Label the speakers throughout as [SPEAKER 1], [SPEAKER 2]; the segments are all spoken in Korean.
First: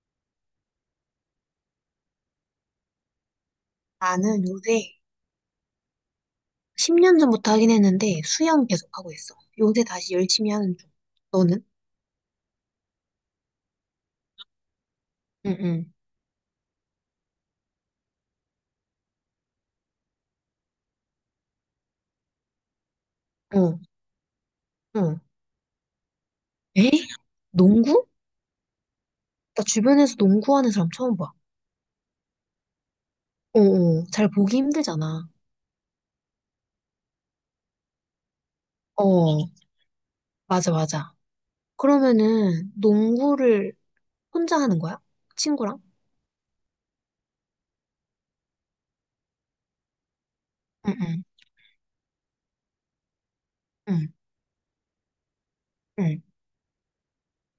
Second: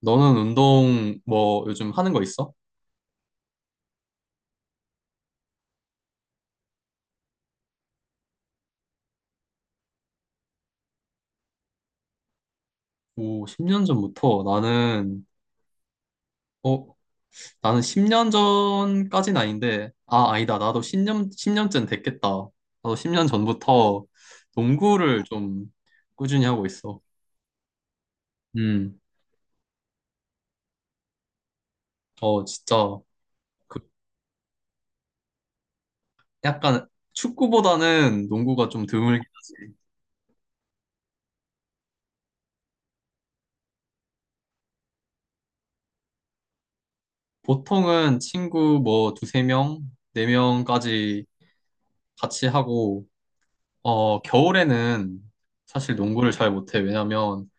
[SPEAKER 1] 너는 운동 뭐 요즘 하는 거 있어?
[SPEAKER 2] 나는 요새 10년 전부터 하긴 했는데 수영 계속 하고 있어. 요새 다시 열심히 하는 중. 너는?
[SPEAKER 1] 오, 10년 전부터 나는,
[SPEAKER 2] 응, 응.
[SPEAKER 1] 어, 나는 10년 전까진 아닌데, 아, 아니다. 나도 십 년쯤 됐겠다. 나도 10년
[SPEAKER 2] 어,
[SPEAKER 1] 전부터
[SPEAKER 2] 어.
[SPEAKER 1] 농구를 좀 꾸준히 하고
[SPEAKER 2] 에?
[SPEAKER 1] 있어.
[SPEAKER 2] 농구?
[SPEAKER 1] 음,
[SPEAKER 2] 나 주변에서 농구하는 사람 처음 봐.
[SPEAKER 1] 진짜,
[SPEAKER 2] 어,
[SPEAKER 1] 그,
[SPEAKER 2] 어. 잘 보기 힘들잖아.
[SPEAKER 1] 약간 축구보다는 농구가 좀 드물게.
[SPEAKER 2] 어, 맞아, 맞아. 그러면은 농구를 혼자 하는 거야? 친구랑?
[SPEAKER 1] 보통은 친구 뭐 두세 명, 네
[SPEAKER 2] 응,
[SPEAKER 1] 명까지
[SPEAKER 2] 응,
[SPEAKER 1] 같이 하고,
[SPEAKER 2] 응,
[SPEAKER 1] 겨울에는 사실
[SPEAKER 2] 응,
[SPEAKER 1] 농구를 잘 못해. 왜냐면,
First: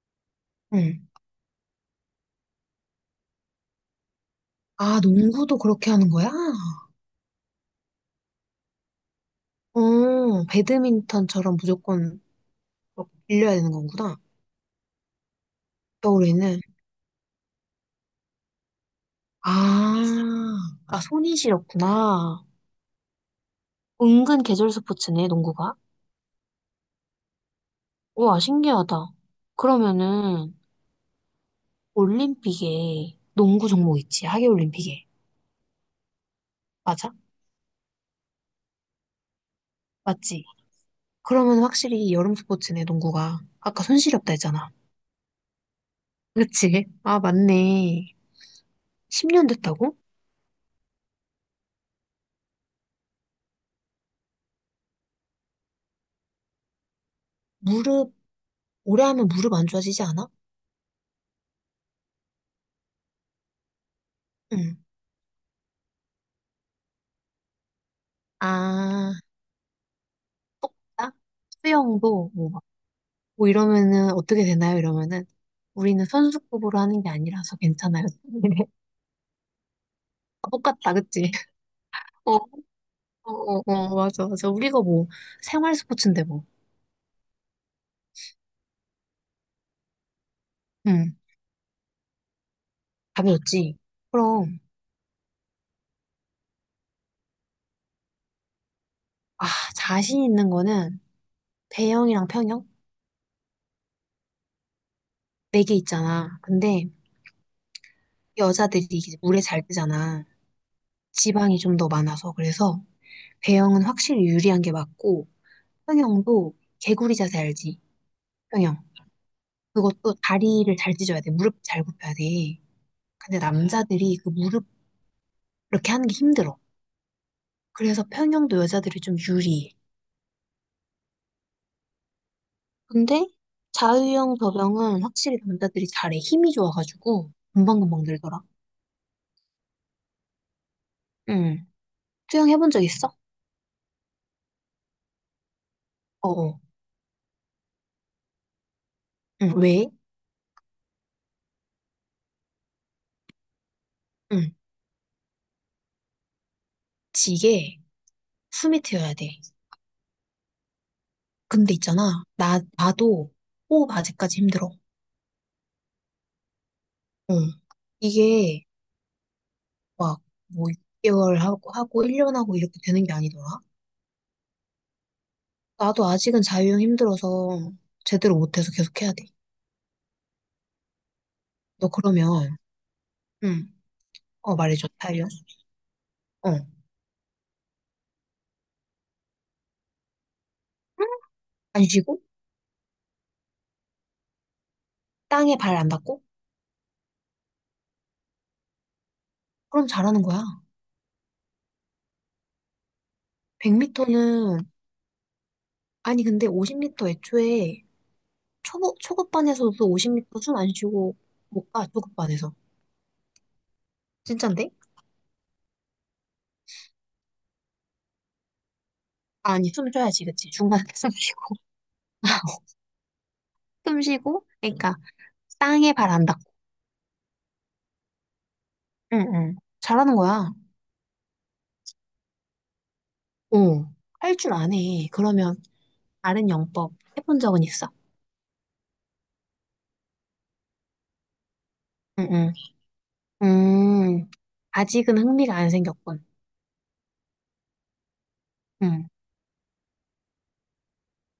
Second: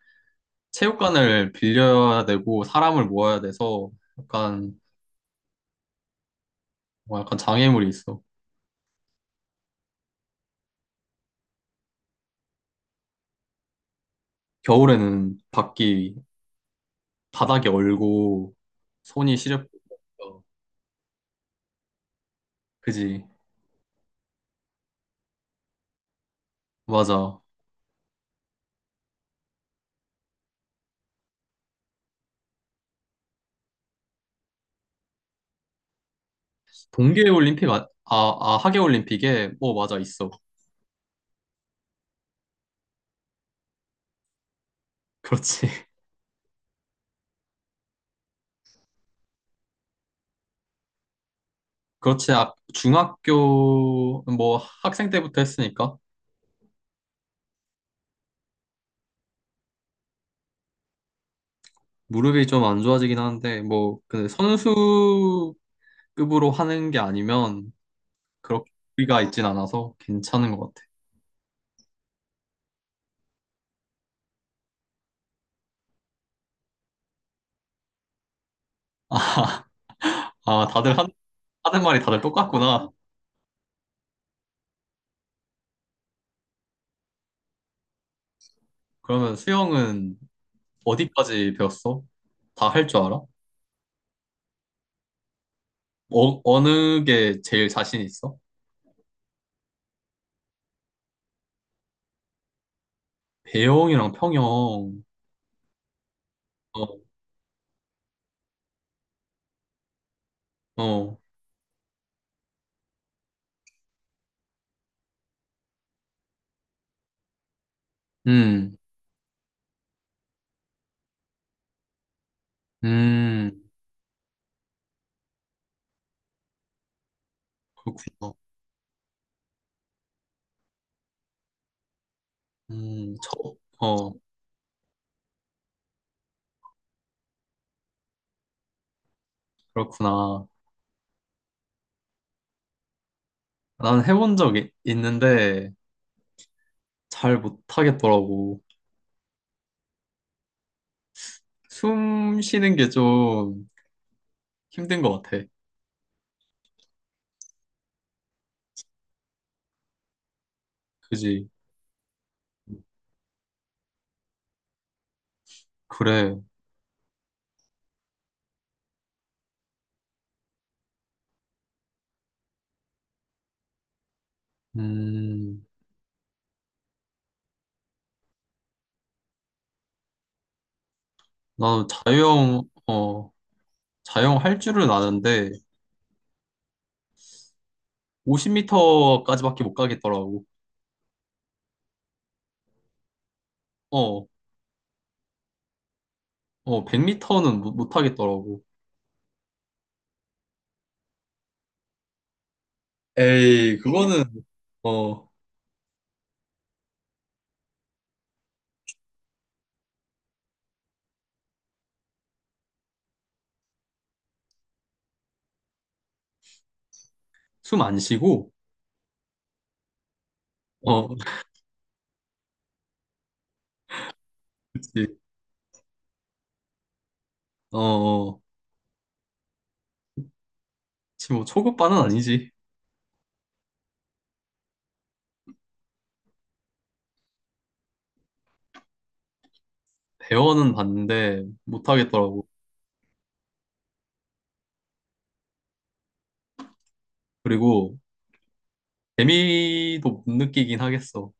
[SPEAKER 2] 응.
[SPEAKER 1] 체육관을 빌려야 되고 사람을 모아야 돼서 약간
[SPEAKER 2] 아, 농구도 그렇게 하는 거야?
[SPEAKER 1] 뭐 약간 장애물이 있어.
[SPEAKER 2] 어, 배드민턴처럼 무조건 빌려야 되는 거구나.
[SPEAKER 1] 겨울에는 밖이
[SPEAKER 2] 겨울에는.
[SPEAKER 1] 바닥이 얼고 손이
[SPEAKER 2] 아,
[SPEAKER 1] 시렵고 그러니까.
[SPEAKER 2] 아, 손이 시렸구나.
[SPEAKER 1] 그지
[SPEAKER 2] 은근 계절 스포츠네, 농구가.
[SPEAKER 1] 맞아.
[SPEAKER 2] 우와, 신기하다. 그러면은, 올림픽에 농구 종목 있지, 하계올림픽에. 맞아?
[SPEAKER 1] 동계 올림픽 아, 아, 아 하계 올림픽에 뭐 맞아 있어.
[SPEAKER 2] 맞지? 그러면 확실히 여름 스포츠네, 농구가. 아까 손 시렵다 했잖아.
[SPEAKER 1] 그렇지.
[SPEAKER 2] 그치? 아, 맞네. 10년 됐다고?
[SPEAKER 1] 그렇지. 아, 중학교 뭐 학생 때부터 했으니까
[SPEAKER 2] 무릎, 오래 하면 무릎 안 좋아지지 않아?
[SPEAKER 1] 무릎이 좀 안 좋아지긴 하는데 뭐 그
[SPEAKER 2] 응.
[SPEAKER 1] 선수급으로 하는 게 아니면 그렇게
[SPEAKER 2] 아,
[SPEAKER 1] 가 있진 않아서 괜찮은 것 같아.
[SPEAKER 2] 아, 수영도 뭐 뭐 이러면은 어떻게 되나요? 이러면은 우리는 선수급으로 하는 게 아니라서 괜찮아요. 아,
[SPEAKER 1] 아,
[SPEAKER 2] 똑같다,
[SPEAKER 1] 다들
[SPEAKER 2] 그치?
[SPEAKER 1] 하는 말이 다들
[SPEAKER 2] 어, 어,
[SPEAKER 1] 똑같구나.
[SPEAKER 2] 어, 어, 맞아, 맞아. 우리가 뭐 생활 스포츠인데 뭐.
[SPEAKER 1] 그러면 수영은
[SPEAKER 2] 응,
[SPEAKER 1] 어디까지 배웠어? 다 할 줄 알아?
[SPEAKER 2] 답이 없지. 그럼,
[SPEAKER 1] 어느 게 제일 자신 있어?
[SPEAKER 2] 아, 자신 있는 거는 배영이랑 평영?
[SPEAKER 1] 배영이랑 평영.
[SPEAKER 2] 네 개 있잖아. 근데
[SPEAKER 1] 어,
[SPEAKER 2] 여자들이 이제 물에 잘 뜨잖아.
[SPEAKER 1] 어.
[SPEAKER 2] 지방이 좀 더 많아서. 그래서 배영은 확실히 유리한 게 맞고, 평영도 개구리 자세 알지?
[SPEAKER 1] 음,
[SPEAKER 2] 평영. 그것도 다리를 잘 찢어야 돼. 무릎 잘 굽혀야 돼. 근데
[SPEAKER 1] 음,
[SPEAKER 2] 남자들이 그 무릎 이렇게 하는 게 힘들어. 그래서
[SPEAKER 1] 그렇구나.
[SPEAKER 2] 평형도 여자들이 좀 유리해.
[SPEAKER 1] 음,
[SPEAKER 2] 근데
[SPEAKER 1] 저, 어,
[SPEAKER 2] 자유형, 접영은 확실히 남자들이 잘해. 힘이 좋아가지고 금방금방 늘더라.
[SPEAKER 1] 그렇구나.
[SPEAKER 2] 응. 수영 해본 적 있어?
[SPEAKER 1] 난 해본 적이 있는데
[SPEAKER 2] 어어.
[SPEAKER 1] 잘 못하겠더라고.
[SPEAKER 2] 응. 왜?
[SPEAKER 1] 숨 쉬는 게 좀
[SPEAKER 2] 응.
[SPEAKER 1] 힘든 것 같아.
[SPEAKER 2] 지게 숨이 트여야 돼.
[SPEAKER 1] 그지?
[SPEAKER 2] 근데 있잖아. 나도 호흡 아직까지 힘들어.
[SPEAKER 1] 그래.
[SPEAKER 2] 응. 이게 막뭐 6개월 하고 1년 하고 이렇게 되는 게 아니더라.
[SPEAKER 1] 음,
[SPEAKER 2] 나도 아직은 자유형 힘들어서 제대로 못해서 계속 해야 돼.
[SPEAKER 1] 나는
[SPEAKER 2] 너 그러면,
[SPEAKER 1] 자유형, 어.
[SPEAKER 2] 응. 어,
[SPEAKER 1] 자영할
[SPEAKER 2] 말해줘,
[SPEAKER 1] 줄은
[SPEAKER 2] 타이어.
[SPEAKER 1] 아는데
[SPEAKER 2] 어.
[SPEAKER 1] 50m까지밖에 못 가겠더라고.
[SPEAKER 2] 안 쉬고,
[SPEAKER 1] 어,
[SPEAKER 2] 땅에 발 안 닿고,
[SPEAKER 1] 100m는 못 하겠더라고.
[SPEAKER 2] 그럼 잘하는 거야.
[SPEAKER 1] 에이, 그거는
[SPEAKER 2] 100m는,
[SPEAKER 1] 어,
[SPEAKER 2] 아니, 근데 50m 애초에 초급, 초급반에서도 50m 숨 안 쉬고 못 가, 초급반에서. 진짠데?
[SPEAKER 1] 숨 안 쉬고
[SPEAKER 2] 아니, 숨 쉬어야지, 그치? 중간에
[SPEAKER 1] 어,
[SPEAKER 2] 숨 쉬고. 숨 쉬고, 그러니까,
[SPEAKER 1] 그렇지.
[SPEAKER 2] 땅에 발 안 닿고.
[SPEAKER 1] 어, 어.
[SPEAKER 2] 응, 응. 잘하는 거야.
[SPEAKER 1] 지금 뭐 초급반은 아니지.
[SPEAKER 2] 어. 할 줄 아네. 그러면, 다른 영법 해본 적은 있어.
[SPEAKER 1] 대원은 봤는데 못
[SPEAKER 2] 응,
[SPEAKER 1] 하겠더라고.
[SPEAKER 2] 응. 음, 아직은 흥미가 안 생겼군.
[SPEAKER 1] 그리고
[SPEAKER 2] 응.
[SPEAKER 1] 재미도 못 느끼긴 하겠어.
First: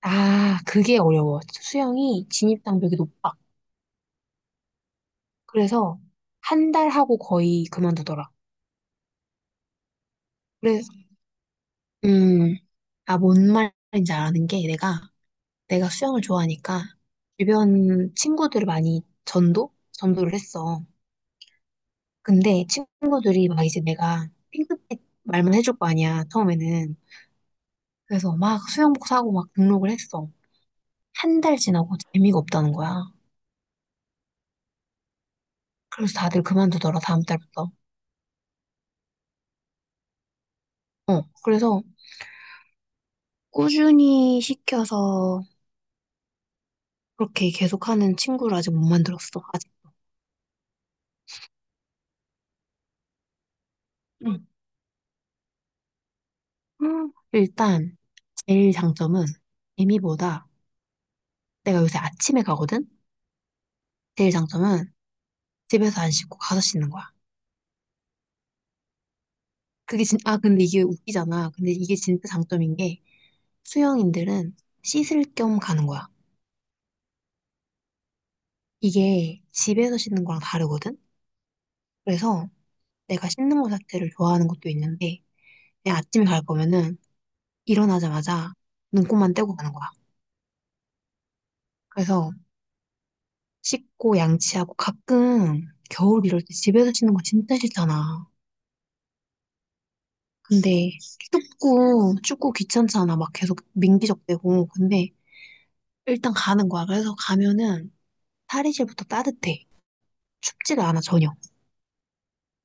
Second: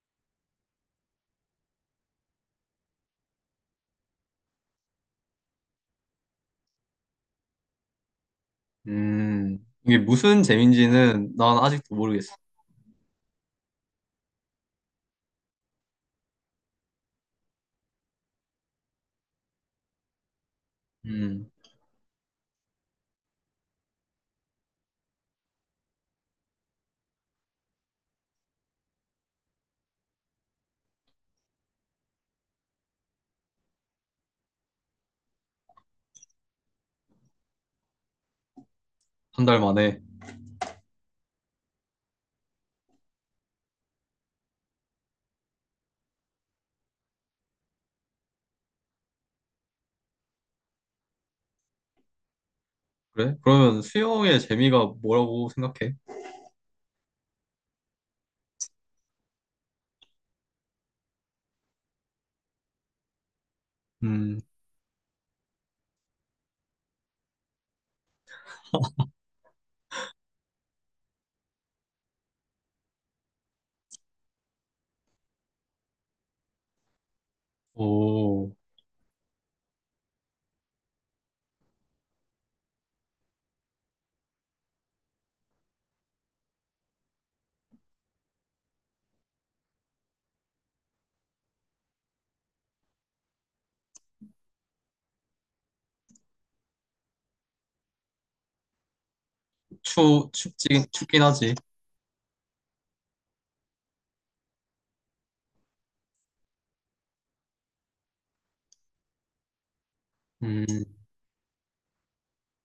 [SPEAKER 2] 아, 그게 어려워. 수영이 진입 장벽이 높아. 그래서 한 달 하고 거의 그만두더라.
[SPEAKER 1] 이게 무슨
[SPEAKER 2] 그래서
[SPEAKER 1] 재미인지는 난 아직도 모르겠어.
[SPEAKER 2] 음, 아, 뭔 말인지 아는 게 내가 수영을 좋아하니까 주변 친구들을 많이 전도를 했어.
[SPEAKER 1] 음,
[SPEAKER 2] 근데 친구들이 막 이제 내가 핑크빛 말만 해줄 거 아니야 처음에는. 그래서 막 수영복 사고 막 등록을 했어. 한 달 지나고 재미가 없다는 거야. 그래서 다들 그만두더라 다음 달부터.
[SPEAKER 1] 한 달 만에.
[SPEAKER 2] 어, 그래서 꾸준히 시켜서 그렇게 계속하는 친구를 아직 못 만들었어. 아직.
[SPEAKER 1] 그래? 그러면 수영의
[SPEAKER 2] 응.
[SPEAKER 1] 재미가 뭐라고 생각해?
[SPEAKER 2] 일단 제일 장점은 재미보다 내가 요새 아침에 가거든? 제일
[SPEAKER 1] 음,
[SPEAKER 2] 장점은 집에서 안 씻고 가서 씻는 거야. 그게 진, 아, 근데 이게 웃기잖아. 근데 이게 진짜 장점인 게 수영인들은 씻을 겸 가는 거야.
[SPEAKER 1] 오.
[SPEAKER 2] 이게 집에서 씻는 거랑 다르거든? 그래서 내가 씻는 거 자체를 좋아하는 것도 있는데 그냥 아침에 갈 거면은 일어나자마자 눈곱만 떼고 가는 거야. 그래서 씻고 양치하고 가끔 겨울 이럴 때 집에서 씻는 거 진짜 싫잖아.
[SPEAKER 1] 춥긴,
[SPEAKER 2] 근데
[SPEAKER 1] 춥긴 하지.
[SPEAKER 2] 춥고 춥고 귀찮잖아. 막 계속 민기적대고. 근데 일단 가는 거야. 그래서 가면은 탈의실부터 따뜻해.
[SPEAKER 1] 음,
[SPEAKER 2] 춥지가 않아 전혀.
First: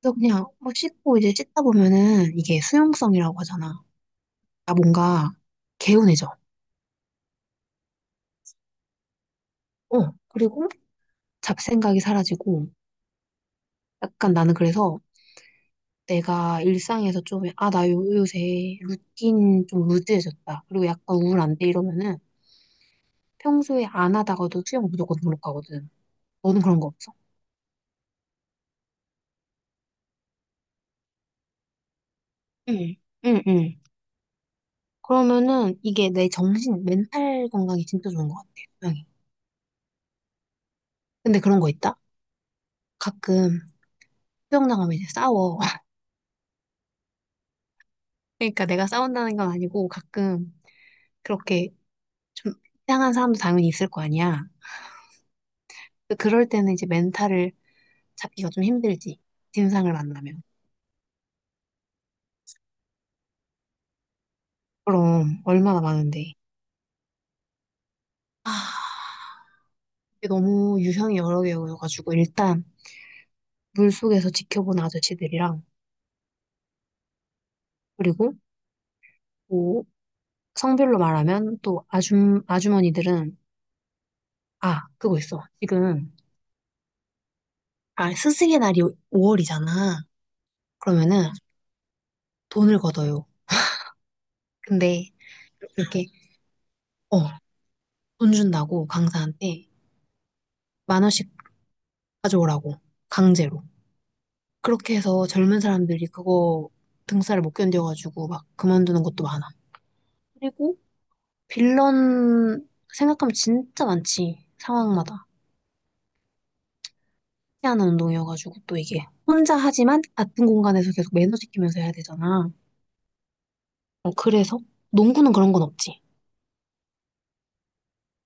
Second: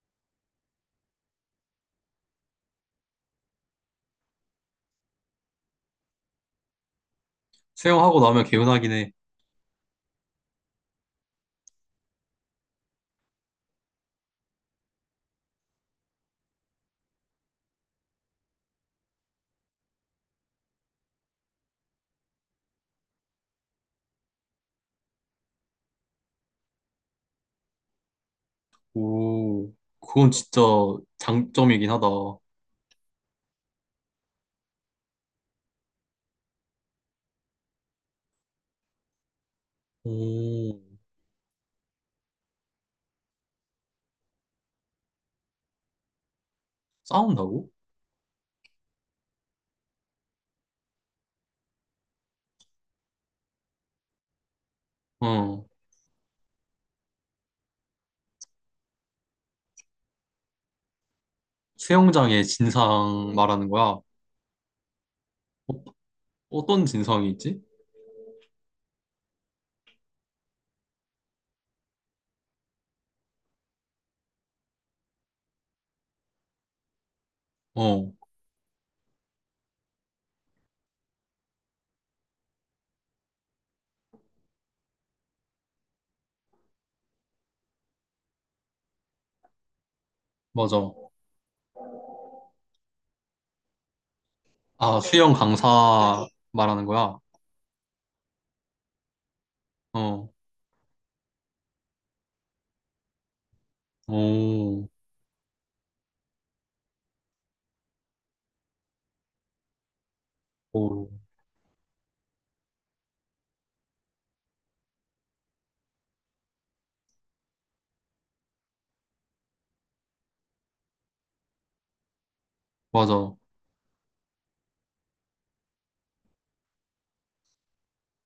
[SPEAKER 2] 그래서 그냥 막 씻고 이제 씻다 보면은 이게 수용성이라고 하잖아. 나 뭔가 개운해져.
[SPEAKER 1] 수영하고 나면 개운하긴 해.
[SPEAKER 2] 어. 그리고 잡생각이 사라지고 약간 나는 그래서 내가 일상에서 좀, 아, 나 요새 루틴 좀 루즈해졌다. 그리고 약간 우울한데 이러면은 평소에 안 하다가도 수영 무조건 등록하거든. 너는 그런 거 없어?
[SPEAKER 1] 오, 그건 진짜 장점이긴 하다.
[SPEAKER 2] 응, 응, 응. 그러면은 이게 내 정신, 멘탈 건강이 진짜 좋은 것 같아, 수영이.
[SPEAKER 1] 오,
[SPEAKER 2] 근데 그런 거 있다? 가끔 수영장 가면 이제 싸워.
[SPEAKER 1] 싸운다고?
[SPEAKER 2] 그러니까 내가 싸운다는 건 아니고 가끔 그렇게 좀 이상한 사람도 당연히 있을 거 아니야.
[SPEAKER 1] 어,
[SPEAKER 2] 그럴 때는 이제 멘탈을 잡기가 좀 힘들지. 진상을 만나면.
[SPEAKER 1] 수영장의 진상 말하는 거야.
[SPEAKER 2] 그럼 얼마나 많은데.
[SPEAKER 1] 어떤 진상이 있지?
[SPEAKER 2] 아, 이게 너무 유형이 여러 개여가지고 일단 물속에서 지켜본 아저씨들이랑
[SPEAKER 1] 어,
[SPEAKER 2] 그리고 뭐 성별로 말하면 또 아줌 아주머니들은 아 그거 있어. 지금 아 스승의 날이 5월이잖아.
[SPEAKER 1] 맞아.
[SPEAKER 2] 그러면은 돈을 걷어요.
[SPEAKER 1] 아,
[SPEAKER 2] 근데
[SPEAKER 1] 수영
[SPEAKER 2] 이렇게
[SPEAKER 1] 강사 말하는 거야.
[SPEAKER 2] 어 돈 준다고 강사한테
[SPEAKER 1] 어,
[SPEAKER 2] 1만 원씩 가져오라고 강제로.
[SPEAKER 1] 오,
[SPEAKER 2] 그렇게 해서 젊은 사람들이 그거 등쌀을 못 견뎌가지고 막 그만두는 것도 많아. 그리고
[SPEAKER 1] 오,
[SPEAKER 2] 빌런 생각하면 진짜 많지. 상황마다. 희한한 운동이어가지고 또 이게 혼자 하지만 같은 공간에서 계속 매너 지키면서 해야 되잖아.
[SPEAKER 1] 맞아.
[SPEAKER 2] 어, 그래서 농구는 그런 건 없지.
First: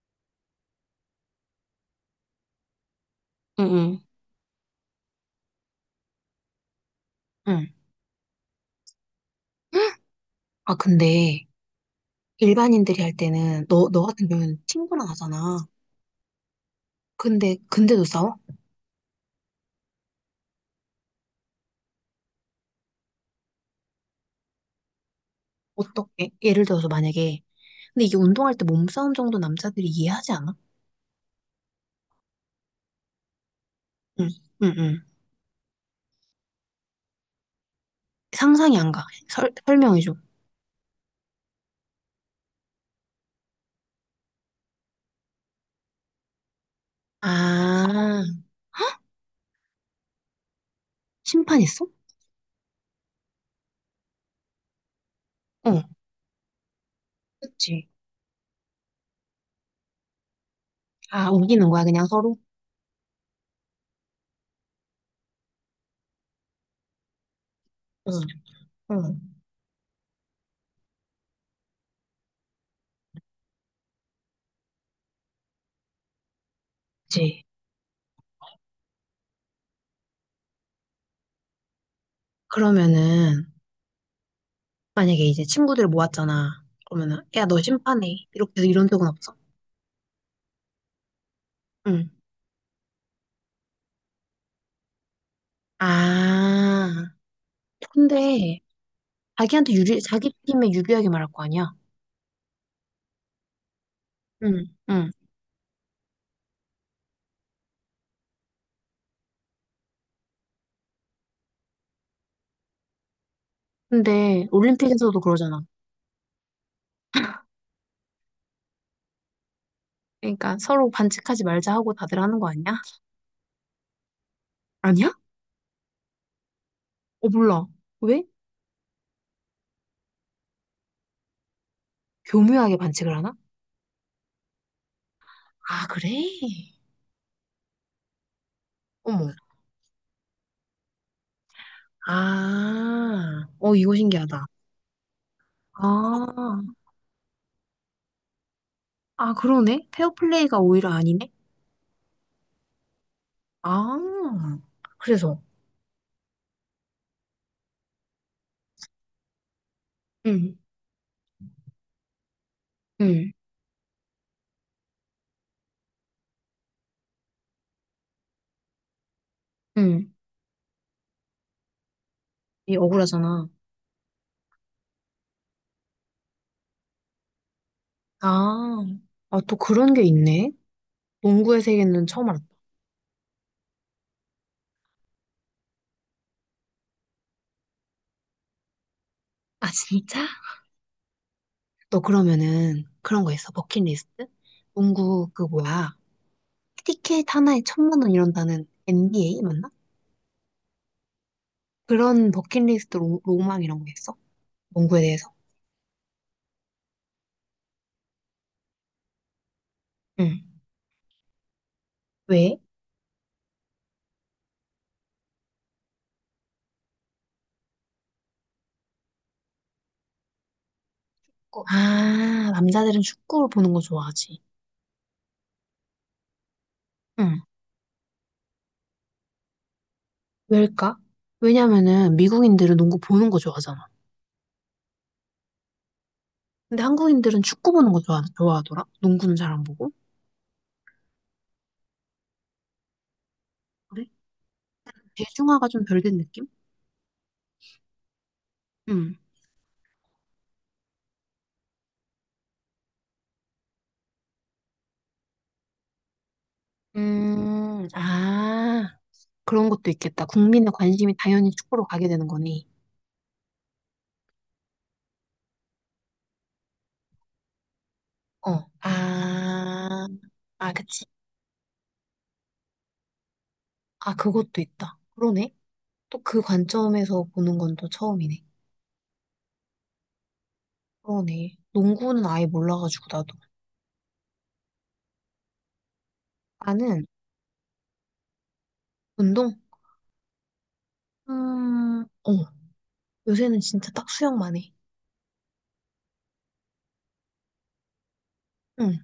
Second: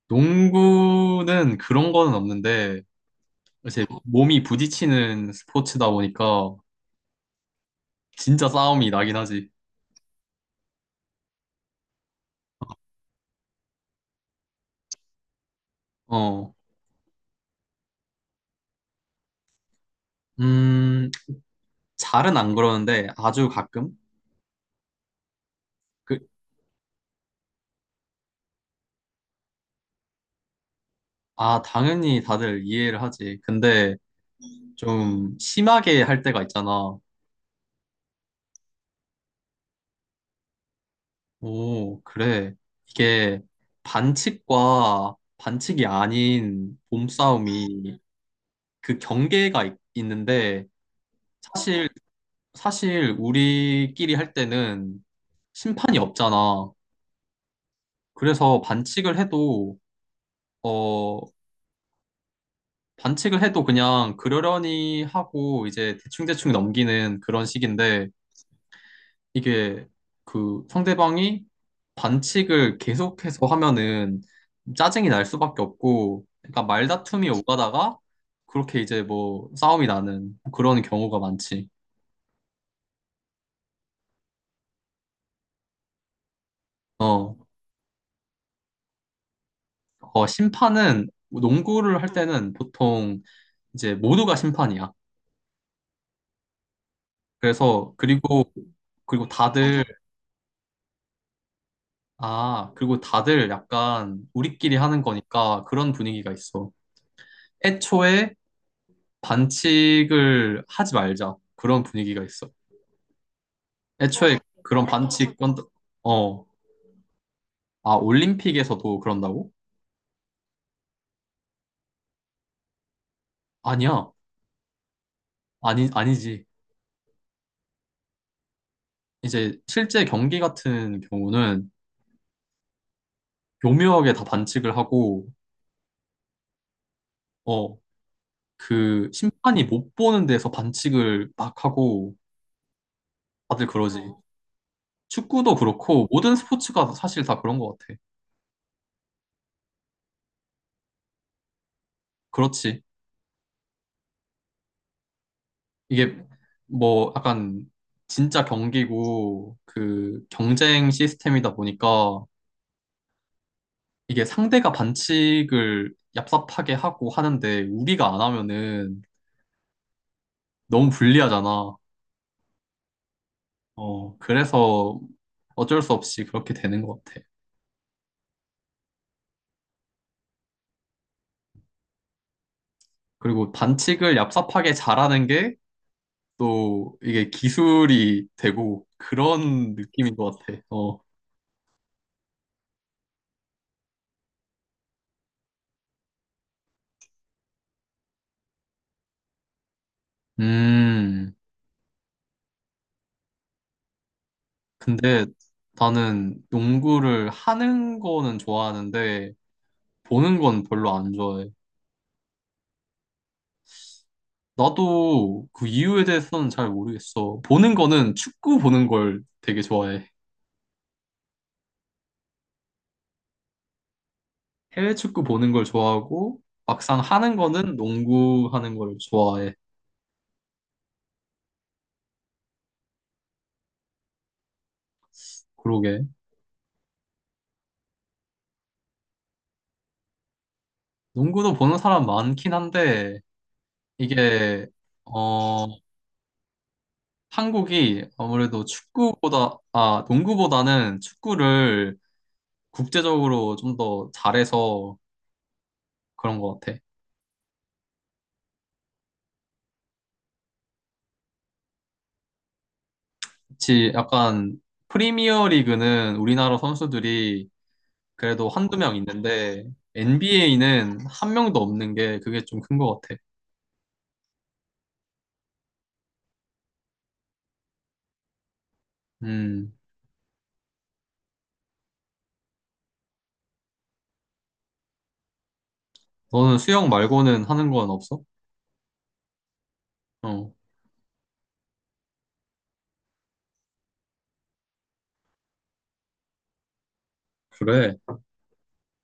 [SPEAKER 1] 농구는 그런 거는 없는데, 이제
[SPEAKER 2] 응응.
[SPEAKER 1] 몸이 부딪히는 스포츠다 보니까
[SPEAKER 2] 응.
[SPEAKER 1] 진짜 싸움이 나긴 하지.
[SPEAKER 2] 응. 아 근데 일반인들이 할 때는 너 같은 경우는 친구랑 하잖아.
[SPEAKER 1] 어,
[SPEAKER 2] 근데 근데도 싸워?
[SPEAKER 1] 음, 잘은 안 그러는데 아주 가끔? 그,
[SPEAKER 2] 어떻게? 예를 들어서 만약에 근데 이게 운동할 때 몸싸움 정도 남자들이 이해하지 않아?
[SPEAKER 1] 당연히 다들 이해를 하지. 근데
[SPEAKER 2] 응. 응. 응.
[SPEAKER 1] 좀 심하게 할 때가 있잖아.
[SPEAKER 2] 상상이 안 가. 설명해줘.
[SPEAKER 1] 오, 그래. 이게 반칙과 반칙이 아닌 몸싸움이
[SPEAKER 2] 아,
[SPEAKER 1] 그 경계가 있는데
[SPEAKER 2] 심판 있어?
[SPEAKER 1] 사실, 사실 우리끼리 할 때는
[SPEAKER 2] 어.
[SPEAKER 1] 심판이 없잖아.
[SPEAKER 2] 그치?
[SPEAKER 1] 그래서 어,
[SPEAKER 2] 아, 우기는 거야, 그냥 서로?
[SPEAKER 1] 반칙을 해도 그냥 그러려니 하고 이제 대충대충 넘기는 그런 식인데
[SPEAKER 2] 응, 응.
[SPEAKER 1] 이게 그 상대방이 반칙을 계속해서 하면은 짜증이 날 수밖에 없고 그러니까 말다툼이
[SPEAKER 2] 그치?
[SPEAKER 1] 오가다가 그렇게 이제 뭐 싸움이 나는 그런 경우가 많지.
[SPEAKER 2] 그러면은, 만약에 이제 친구들 모았잖아. 그러면은,
[SPEAKER 1] 어,
[SPEAKER 2] 야, 너 심판해. 이렇게 해서 이런 적은 없어?
[SPEAKER 1] 심판은 농구를 할
[SPEAKER 2] 응.
[SPEAKER 1] 때는 보통 이제 모두가 심판이야.
[SPEAKER 2] 아,
[SPEAKER 1] 그래서 그리고
[SPEAKER 2] 근데,
[SPEAKER 1] 그리고
[SPEAKER 2] 자기한테
[SPEAKER 1] 다들
[SPEAKER 2] 유리, 자기 팀에 유리하게 말할 거 아니야?
[SPEAKER 1] 아, 그리고 다들 약간
[SPEAKER 2] 응.
[SPEAKER 1] 우리끼리 하는
[SPEAKER 2] 응.
[SPEAKER 1] 거니까 그런 분위기가 있어. 애초에 반칙을 하지 말자. 그런 분위기가 있어. 애초에
[SPEAKER 2] 근데,
[SPEAKER 1] 그런
[SPEAKER 2] 올림픽에서도
[SPEAKER 1] 반칙,
[SPEAKER 2] 그러잖아.
[SPEAKER 1] 어, 올림픽에서도 그런다고?
[SPEAKER 2] 그러니까, 서로 반칙하지 말자 하고 다들 하는 거 아니야?
[SPEAKER 1] 아니야.
[SPEAKER 2] 아니야?
[SPEAKER 1] 아니, 아니지.
[SPEAKER 2] 어, 몰라. 왜?
[SPEAKER 1] 이제 실제 경기 같은 경우는
[SPEAKER 2] 교묘하게 반칙을 하나?
[SPEAKER 1] 교묘하게 다 반칙을 하고,
[SPEAKER 2] 아, 그래?
[SPEAKER 1] 어, 그
[SPEAKER 2] 어머.
[SPEAKER 1] 심판이 못 보는 데서 반칙을 막 하고
[SPEAKER 2] 아,
[SPEAKER 1] 다들
[SPEAKER 2] 어, 이거
[SPEAKER 1] 그러지. 어,
[SPEAKER 2] 신기하다.
[SPEAKER 1] 축구도 그렇고 모든
[SPEAKER 2] 아,
[SPEAKER 1] 스포츠가 사실 다 그런 것 같아.
[SPEAKER 2] 아, 그러네. 페어플레이가 오히려 아니네.
[SPEAKER 1] 그렇지.
[SPEAKER 2] 아, 그래서
[SPEAKER 1] 이게 뭐 약간 진짜 경기고 그
[SPEAKER 2] 응,
[SPEAKER 1] 경쟁 시스템이다 보니까
[SPEAKER 2] 응,
[SPEAKER 1] 이게 상대가 반칙을 얍삽하게 하고 하는데 우리가 안 하면은
[SPEAKER 2] 응.
[SPEAKER 1] 너무 불리하잖아.
[SPEAKER 2] 이 억울하잖아.
[SPEAKER 1] 어, 그래서 어쩔 수 없이 그렇게 되는 것 같아.
[SPEAKER 2] 아, 아, 또 그런 게 있네. 농구의 세계는 처음 알았다.
[SPEAKER 1] 그리고 반칙을 얍삽하게 잘하는 게 또 이게 기술이 되고
[SPEAKER 2] 아
[SPEAKER 1] 그런 느낌인
[SPEAKER 2] 진짜?
[SPEAKER 1] 것 같아. 어.
[SPEAKER 2] 너 그러면은 그런 거 있어. 버킷리스트? 농구 그 뭐야. 티켓 하나에 1,000만 원 이런다는 NBA 맞나?
[SPEAKER 1] 음.
[SPEAKER 2] 그런 버킷리스트 로망 이런 거 있어? 농구에
[SPEAKER 1] 근데
[SPEAKER 2] 대해서?
[SPEAKER 1] 나는 농구를 하는 거는 좋아하는데 보는
[SPEAKER 2] 응.
[SPEAKER 1] 건 별로 안 좋아해.
[SPEAKER 2] 왜?
[SPEAKER 1] 나도 그 이유에 대해서는 잘 모르겠어. 보는 거는 축구 보는 걸 되게 좋아해.
[SPEAKER 2] 어, 아, 남자들은 축구를 보는 거 좋아하지.
[SPEAKER 1] 해외 축구 보는 걸 좋아하고 막상 하는 거는 농구 하는 걸 좋아해.
[SPEAKER 2] 왜일까? 왜냐면은 미국인들은 농구 보는 거 좋아하잖아.
[SPEAKER 1] 그러게.
[SPEAKER 2] 근데 한국인들은 축구 보는 거 좋아, 좋아하더라. 농구는 잘 안 보고.
[SPEAKER 1] 농구도 보는 사람 많긴 한데
[SPEAKER 2] 그래?
[SPEAKER 1] 이게 어
[SPEAKER 2] 대중화가 좀 덜 된 느낌?
[SPEAKER 1] 한국이 아무래도
[SPEAKER 2] 음.
[SPEAKER 1] 축구보다 아 농구보다는 축구를 국제적으로 좀 더 잘해서 그런 것 같아.
[SPEAKER 2] 아, 그런 것도 있겠다. 국민의 관심이 당연히 축구로 가게 되는 거니.
[SPEAKER 1] 그치, 약간 프리미어 리그는 우리나라 선수들이 그래도
[SPEAKER 2] 어,
[SPEAKER 1] 한두 명 있는데
[SPEAKER 2] 아, 아, 그치.
[SPEAKER 1] NBA는 한 명도 없는 게 그게 좀 큰 것 같아.
[SPEAKER 2] 아, 그것도 있다. 그러네. 또 그 관점에서 보는 건 또 처음이네.
[SPEAKER 1] 음,
[SPEAKER 2] 그러네. 농구는 아예 몰라가지고, 나도.
[SPEAKER 1] 너는 수영
[SPEAKER 2] 나는
[SPEAKER 1] 말고는 하는 건 없어?
[SPEAKER 2] 운동?
[SPEAKER 1] 어,
[SPEAKER 2] 어, 요새는 진짜 딱 수영만 해.
[SPEAKER 1] 그래.
[SPEAKER 2] 응.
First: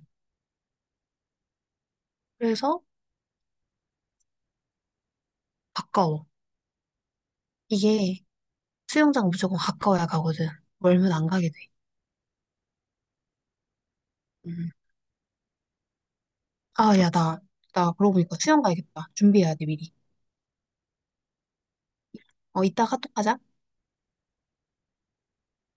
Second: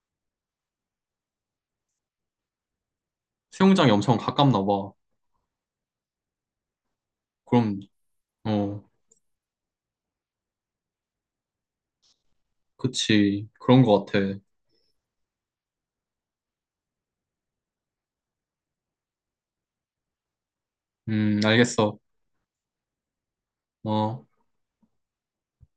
[SPEAKER 2] 그래서
[SPEAKER 1] 수영장이 엄청 가깝나 봐.
[SPEAKER 2] 가까워.
[SPEAKER 1] 그럼,
[SPEAKER 2] 이게
[SPEAKER 1] 어,
[SPEAKER 2] 수영장 무조건 가까워야 가거든. 멀면 안 가게 돼.
[SPEAKER 1] 그치. 그런 것 같아.
[SPEAKER 2] 음. 아, 야, 나, 나 그러고 보니까 수영 가야겠다. 준비해야 돼, 미리.
[SPEAKER 1] 알겠어.
[SPEAKER 2] 어, 이따가 또하자
[SPEAKER 1] 어.